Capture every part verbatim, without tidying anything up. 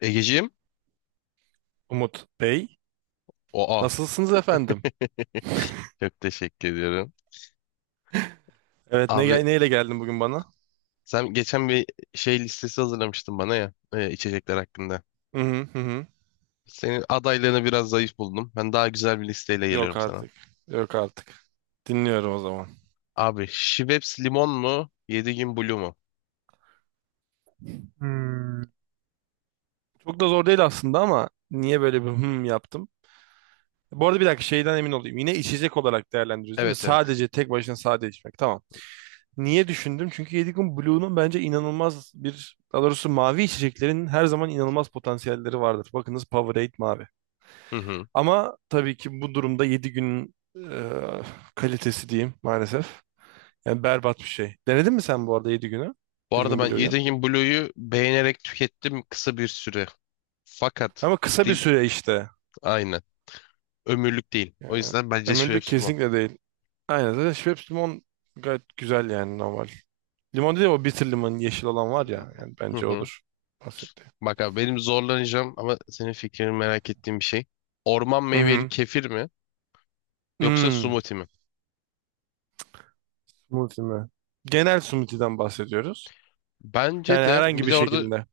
Egeciğim. Umut Bey. Oha. Nasılsınız efendim? Çok teşekkür ediyorum. Evet ne Abi gel- neyle geldin bugün bana? sen geçen bir şey listesi hazırlamıştın bana ya e, içecekler hakkında. Hı hı hı. Hı. Senin adaylarını biraz zayıf buldum. Ben daha güzel bir listeyle Yok geliyorum sana. artık. Yok artık. Dinliyorum o zaman. Abi Schweppes limon mu? Yediğin Blue mu? Hmm. Çok da zor değil aslında ama niye böyle bir hım yaptım? Bu arada bir dakika şeyden emin olayım. Yine içecek olarak değerlendiriyoruz değil mi? Evet, evet. Sadece tek başına sade içmek. Tamam. Niye düşündüm? Çünkü Yedigun Blue'nun bence inanılmaz bir... Daha doğrusu mavi içeceklerin her zaman inanılmaz potansiyelleri vardır. Bakınız Powerade mavi. Hı hı. Ama tabii ki bu durumda yedi günün e, kalitesi diyeyim maalesef. Yani berbat bir şey. Denedin mi sen bu arada yedi günü? Bu yedi arada gün ben bloğu. Yediğin Blue'yu beğenerek tükettim kısa bir süre. Fakat Ama kısa bir dil süre işte. aynı. Ömürlük değil. O Yani yüzden bence ömürlük Schweppes limon. kesinlikle değil. Aynen zaten Schweppes limon gayet güzel yani normal. Limon değil, o bitter limon, yeşil olan var ya. Yani Hı bence hı. odur bahsettiğim. Bak abi benim zorlanacağım ama senin fikrini merak ettiğim bir şey. Orman Hı meyveli hı. kefir mi? Yoksa Hmm, smoothie mi? Smoothie mi? Genel smoothie'den bahsediyoruz. Bence Yani de herhangi bir bir de orada şekilde.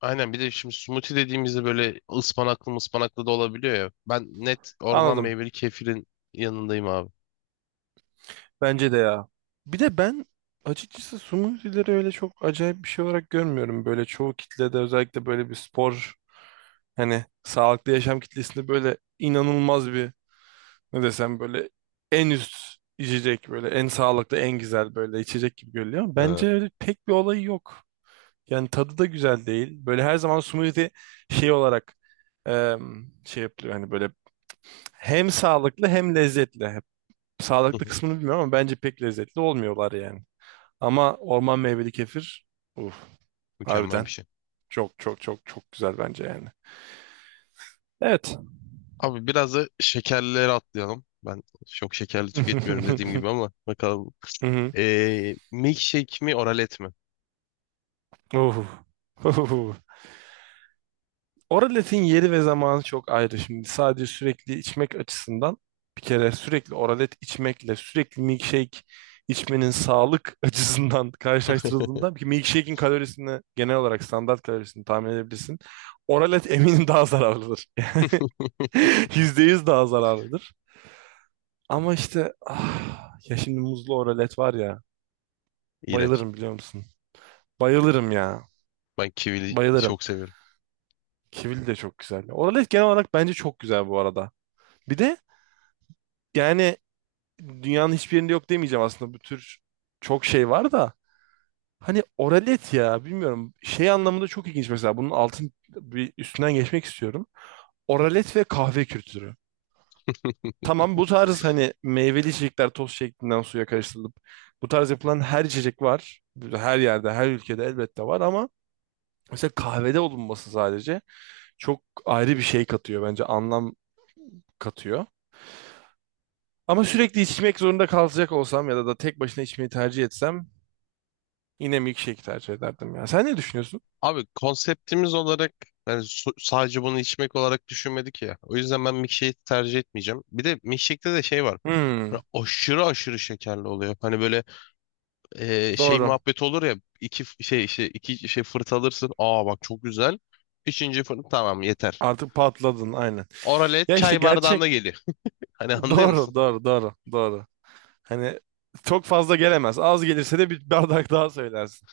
aynen, bir de şimdi smoothie dediğimizde böyle ıspanaklı ıspanaklı da olabiliyor ya. Ben net orman Anladım. meyveli kefirin yanındayım abi. Bence de ya. Bir de ben açıkçası smoothie'leri öyle çok acayip bir şey olarak görmüyorum. Böyle çoğu kitlede, özellikle böyle bir spor, hani sağlıklı yaşam kitlesinde, böyle inanılmaz bir, ne desem, böyle en üst içecek, böyle en sağlıklı en güzel böyle içecek gibi görülüyor. Ama Ee, hı bence öyle pek bir olayı yok. Yani tadı da güzel değil. Böyle her zaman smoothie şey olarak, em, şey yapılıyor, hani böyle hem sağlıklı hem lezzetli. Sağlıklı hı, kısmını bilmiyorum ama bence pek lezzetli olmuyorlar yani. Ama orman meyveli kefir, uf, Mükemmel harbiden bir şey. çok çok çok çok güzel bence yani. Evet. Abi biraz da şekerlilere atlayalım. Ben çok şekerli tüketmiyorum dediğim gibi ama bakalım. Hı hı. Ee, milkshake mi, oralet mi? Uhu. Uhu. Oraletin yeri ve zamanı çok ayrı. Şimdi sadece sürekli içmek açısından, bir kere sürekli oralet içmekle sürekli milkshake içmenin sağlık açısından karşılaştırıldığında, bir milkshake'in kalorisini, genel olarak standart kalorisini tahmin edebilirsin. Oralet eminim daha zararlıdır. yüzde yüz daha zararlıdır. Ama işte ah, ya şimdi muzlu oralet var ya. İğrenç. Bayılırım, biliyor musun? Bayılırım ya. Ben kivili Bayılırım. çok seviyorum. Kivili de çok güzel. Oralet genel olarak bence çok güzel bu arada. Bir de yani dünyanın hiçbir yerinde yok demeyeceğim aslında. Bu tür çok şey var da. Hani oralet, ya bilmiyorum. Şey anlamında çok ilginç mesela. Bunun altın bir üstünden geçmek istiyorum. Oralet ve kahve kültürü. Tamam, bu tarz hani meyveli içecekler toz şeklinden suya karıştırılıp, bu tarz yapılan her içecek var. Her yerde, her ülkede elbette var ama mesela kahvede olunması sadece çok ayrı bir şey katıyor, bence anlam katıyor. Ama sürekli içmek zorunda kalacak olsam ya da da tek başına içmeyi tercih etsem, yine milkshake tercih ederdim ya. Sen ne düşünüyorsun? Abi konseptimiz olarak yani su- sadece bunu içmek olarak düşünmedik ya. O yüzden ben milkshake'i tercih etmeyeceğim. Bir de milkshake'te de şey var. Hani Hmm, aşırı aşırı şekerli oluyor. Hani böyle e, şey doğru. muhabbet olur ya. İki f- şey işte iki şey fırt alırsın. Aa bak çok güzel. Üçüncü fırt tamam, yeter. Artık patladın, aynen. Oralet Ya işte çay gerçek. bardağında geliyor. Hani anlıyor musun? Doğru doğru doğru doğru. Hani çok fazla gelemez. Az gelirse de bir bardak daha söylersin.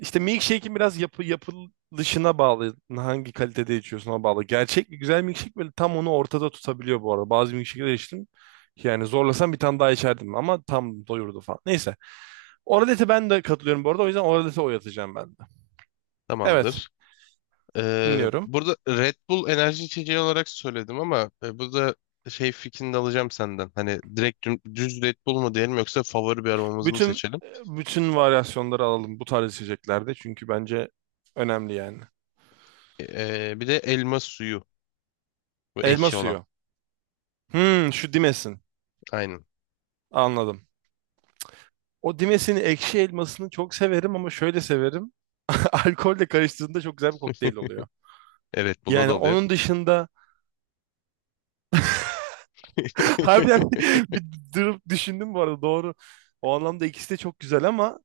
İşte milkshake'in biraz yapı yapılışına bağlı. Hangi kalitede içiyorsun, ona bağlı. Gerçek bir güzel milkshake böyle tam onu ortada tutabiliyor bu arada. Bazı milkshake'ler içtim. Yani zorlasam bir tane daha içerdim ama tam doyurdu falan. Neyse. Oralete ben de katılıyorum bu arada. O yüzden oralete oy atacağım ben de. Evet. Tamamdır. Ee, Dinliyorum. Burada Red Bull enerji içeceği olarak söyledim ama e, burada şey fikrini de alacağım senden. Hani direkt düm- düz Red Bull mu diyelim, yoksa favori bir aromamızı mı Bütün seçelim? bütün varyasyonları alalım bu tarz içeceklerde. Çünkü bence önemli yani. Ee, bir de elma suyu. Bu Elma ekşi olan. suyu. Hmm, şu dimesin. Aynen. Anladım. O Dimes'in ekşi elmasını çok severim ama şöyle severim. Alkolle karıştığında çok güzel bir kokteyl oluyor. E, Red Bull'da da Yani oluyor. onun dışında harbiden bir bir durup düşündüm bu arada, doğru. O anlamda ikisi de çok güzel ama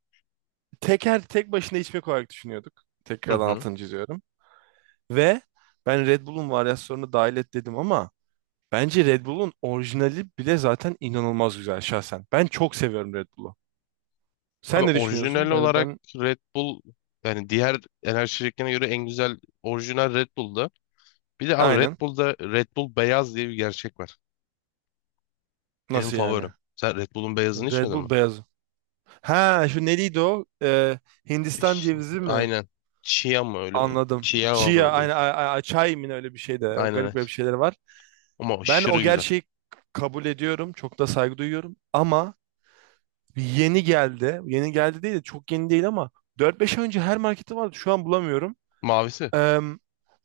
teker tek başına içmek olarak düşünüyorduk. Hı Tekrardan hı. altını çiziyorum. Ve ben Red Bull'un varyasyonunu dahil et dedim ama bence Red Bull'un orijinali bile zaten inanılmaz güzel şahsen. Ben çok seviyorum Red Bull'u. Abi Sen ne düşünüyorsun? orijinal Yani olarak ben, Red Bull, yani diğer enerji içeceklerine göre en güzel orijinal Red Bull'da. Bir de abi Red aynen. Bull'da Red Bull beyaz diye bir gerçek var. Benim Nasıl yani? favorim. Sen Red Bull'un beyazını Red içmedin mi? Bull beyaz. Ha, şu neydi o? Ee, Hindistan Ş- cevizi mi? Aynen. Chia mı öyle? Anladım. Chia mı Chia öyle? aynı, a- a- çay mı ne öyle bir şey de, o Aynen, garip aynen. garip şeyler var. Ama Ben o aşırı güzel. gerçeği kabul ediyorum. Çok da saygı duyuyorum. Ama yeni geldi. Yeni geldi değil de, çok yeni değil ama dört beş ay önce her markette vardı. Şu an bulamıyorum. Mavisi. Ee,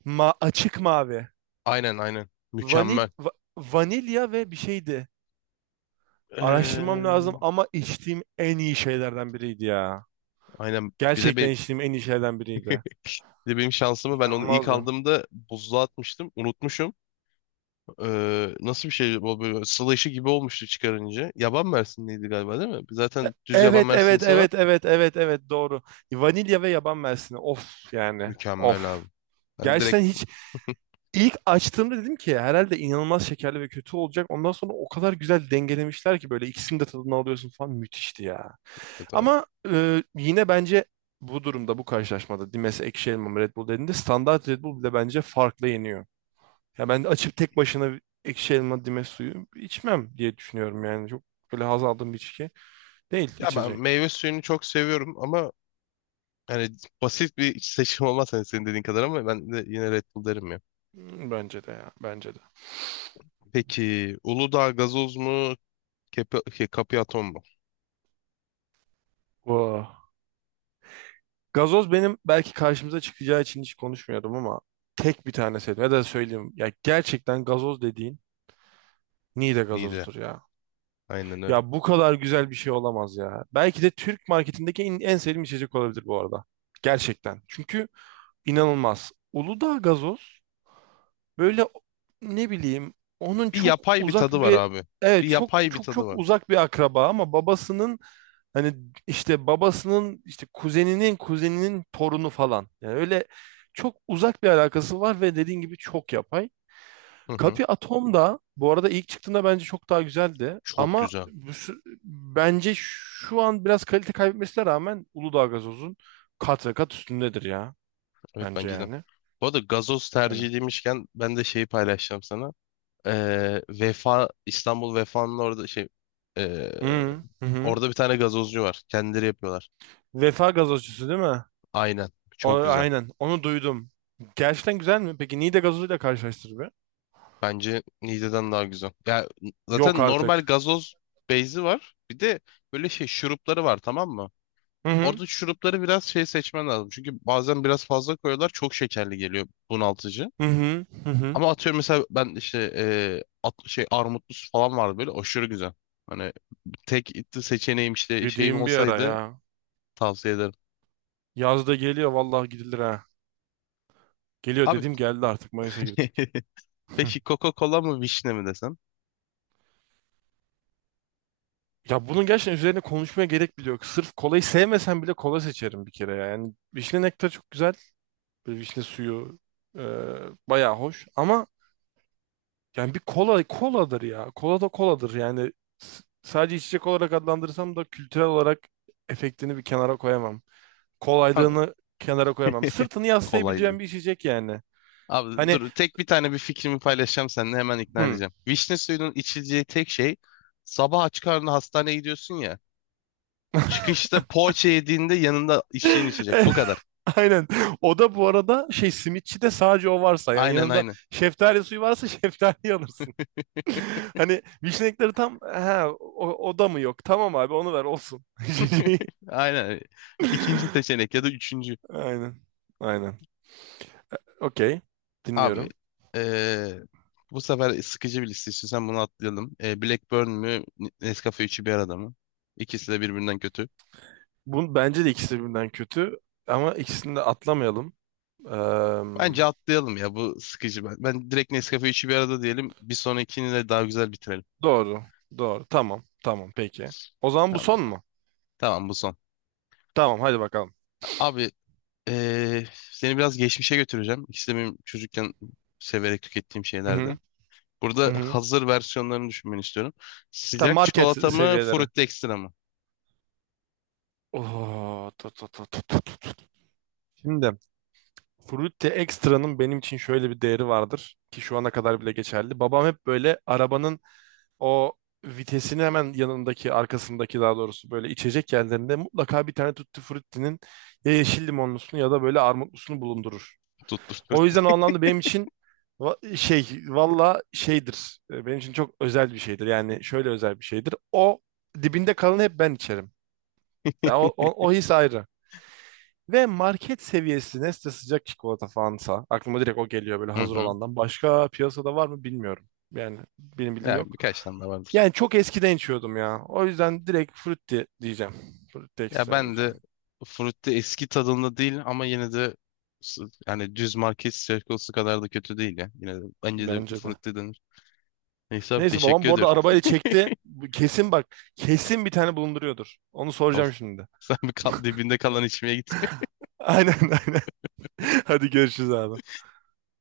ma açık mavi. Aynen, aynen. Vanil Mükemmel. Va- vanilya ve bir şeydi. Araştırmam lazım Ee, ama içtiğim en iyi şeylerden biriydi ya. aynen. Bir de Gerçekten benim, içtiğim en iyi şeylerden biriydi. bir de benim şansımı, ben onu ilk İnanılmazdı. aldığımda buzluğa atmıştım. Unutmuşum. Ee, nasıl bir şey bu, böyle sıla işi gibi olmuştu çıkarınca. Yaban mersinliydi galiba değil mi? Zaten düz yaban Evet evet mersinlisi var. evet evet evet evet, doğru. Vanilya ve yaban mersini. Of yani. Mükemmel Of. abi. Ben Gerçekten direkt hiç, ilk açtığımda dedim ki herhalde inanılmaz şekerli ve kötü olacak. Ondan sonra o kadar güzel dengelemişler ki, böyle ikisini de tadını alıyorsun falan, müthişti ya. e, tamam. Ama e, yine bence bu durumda, bu karşılaşmada, Dimes ekşi elma Red Bull dediğinde, standart Red Bull bile bence farklı yeniyor. Ya ben açıp tek başına ekşi elma Dimes suyu içmem diye düşünüyorum yani. Çok böyle haz aldığım bir içki değil, Ya ben içecek. meyve suyunu çok seviyorum ama yani basit bir seçim olmaz hani, senin dediğin kadar, ama ben de yine Red Bull derim ya. Hmm, bence de ya. Bence de. Peki Uludağ gazoz mu? Kepi, şey, Kapiaton mu? Vah. Gazoz benim, belki karşımıza çıkacağı için hiç konuşmuyordum ama tek bir tane sevdim. Ya da söyleyeyim. Ya gerçekten gazoz dediğin Niğde Nide. gazozdur ya. Aynen öyle. Ya bu kadar güzel bir şey olamaz ya. Belki de Türk marketindeki en, en sevdiğim içecek olabilir bu arada. Gerçekten. Çünkü inanılmaz. Uludağ gazoz böyle, ne bileyim, onun Bir çok yapay bir tadı uzak var bir, abi. Bir evet, çok yapay bir çok tadı çok var. uzak bir akraba, ama babasının. Hani işte babasının, işte kuzeninin kuzeninin torunu falan. Yani öyle çok uzak bir alakası var ve dediğin gibi çok yapay. Hı hı. Kapi Atom da bu arada ilk çıktığında bence çok daha güzeldi. Çok Ama güzel. bu sü- bence şu an biraz kalite kaybetmesine rağmen Uludağ Gazoz'un kat ve kat üstündedir ya. Evet, Bence bence de. yani. Bu arada gazoz Yani. tercihi demişken ben de şeyi paylaşacağım sana. Ee, Vefa, İstanbul Vefa'nın orada şey, ee, Hı hı. Hı. orada bir tane gazozcu var. Kendileri yapıyorlar. Vefa gazozcusu değil mi? Aynen. O, Çok güzel. aynen. Onu duydum. Gerçekten güzel mi? Peki Niğde gazozuyla karşılaştır be. Bence Nide'den daha güzel. Ya Yok zaten normal artık. gazoz beyzi var. Bir de böyle şey şurupları var, tamam mı? Hı hı. Orada şurupları biraz şey seçmen lazım. Çünkü bazen biraz fazla koyuyorlar. Çok şekerli geliyor, bunaltıcı. Hı hı hı hı. Ama atıyorum mesela ben işte e, at, şey armutlu su falan vardı, böyle aşırı güzel. Hani tek itti seçeneğim işte şeyim Gideyim bir ara olsaydı, ya. tavsiye ederim. Yaz da geliyor vallahi, gidilir ha. Geliyor Abi dedim, geldi artık, Mayıs'a girdik. peki Coca-Cola mı, vişne mi desem? Ya bunun gerçekten üzerine konuşmaya gerek bile yok. Sırf kolayı sevmesem bile kola seçerim bir kere ya. Yani vişne nektarı çok güzel. Böyle vişne suyu, e, bayağı hoş. Ama yani bir kola koladır ya. Kola da koladır yani. S- sadece içecek olarak adlandırsam da, kültürel olarak efektini bir kenara koyamam. Abi Kolaylığını kenara koyamam. Sırtını kolaydı. yaslayabileceğim bir içecek yani. Abi Hani, dur, tek bir tane bir fikrimi paylaşacağım seninle, hemen ikna hmm. edeceğim. Vişne suyunun içileceği tek şey, sabah aç karnına hastaneye gidiyorsun ya. Çıkışta poğaça yediğinde yanında içtiğin içecek. Bu kadar. Aynen. O da bu arada, şey, simitçi de sadece o varsa yani, Aynen, yanında aynen. şeftali suyu varsa, şeftali alırsın. Hani vişnekleri tam, ha, o, o da mı yok? Tamam abi, onu ver olsun. Aynen. İkinci seçenek ya da üçüncü. Aynen. Aynen. Okey. Abi Dinliyorum. eee, bu sefer sıkıcı bir liste istiyorsan bunu atlayalım. Eee, Blackburn mü, Nescafe üçü bir arada mı? İkisi de birbirinden kötü. Bu bence de ikisi birbirinden kötü ama ikisini de atlamayalım. Eee, Bence atlayalım ya, bu sıkıcı. Ben, ben direkt Nescafe üçü bir arada diyelim. Bir sonrakini de daha güzel bitirelim. doğru. Doğru. Tamam. Tamam. Peki. O zaman bu Tamam. son mu? Tamam, bu son. Tamam. Hadi bakalım. Abi eee, seni biraz geçmişe götüreceğim. İkisi de benim çocukken severek tükettiğim Hı şeylerdi. hı. Hı Burada hı. hazır versiyonlarını düşünmeni istiyorum. Tam Sıcak market çikolata mı, seviyeleri. Fruity Extra mı? Oo, tut, tut, tut, tut. Şimdi Fruity Extra'nın benim için şöyle bir değeri vardır ki şu ana kadar bile geçerli. Babam hep böyle arabanın o vitesini hemen yanındaki, arkasındaki daha doğrusu, böyle içecek yerlerinde mutlaka bir tane Tutti Frutti'nin ya yeşil limonlusunu ya da böyle armutlusunu bulundurur. Tuttu O yüzden Fruity. o anlamda benim için, va- şey, valla şeydir. E, Benim için çok özel bir şeydir. Yani şöyle özel bir şeydir. O dibinde kalanı hep ben içerim. Ya o, o, o his ayrı. Ve market seviyesi Nestle sıcak çikolata falansa aklıma direkt o geliyor böyle, Hı hazır hı. olandan. Başka piyasada var mı bilmiyorum. Yani benim bildiğim Ya yok. birkaç tane daha vardır. Yani çok eskiden içiyordum ya. O yüzden direkt Frutti diyeceğim. Frutti Ya Extra ben de diyeceğim. Fruity eski tadında değil, ama yine de s- yani düz market çikolatası kadar da kötü değil ya. Yine de bence de Bence de. Fruity denir. Neyse abi, Neyse, babam teşekkür bu arada ediyorum. arabayla çekti. Bu kesin bak. Kesin bir tane bulunduruyordur. Onu Abi, soracağım şimdi. sen bir kal, dibinde kalan içmeye git. Aynen aynen. Hadi görüşürüz abi.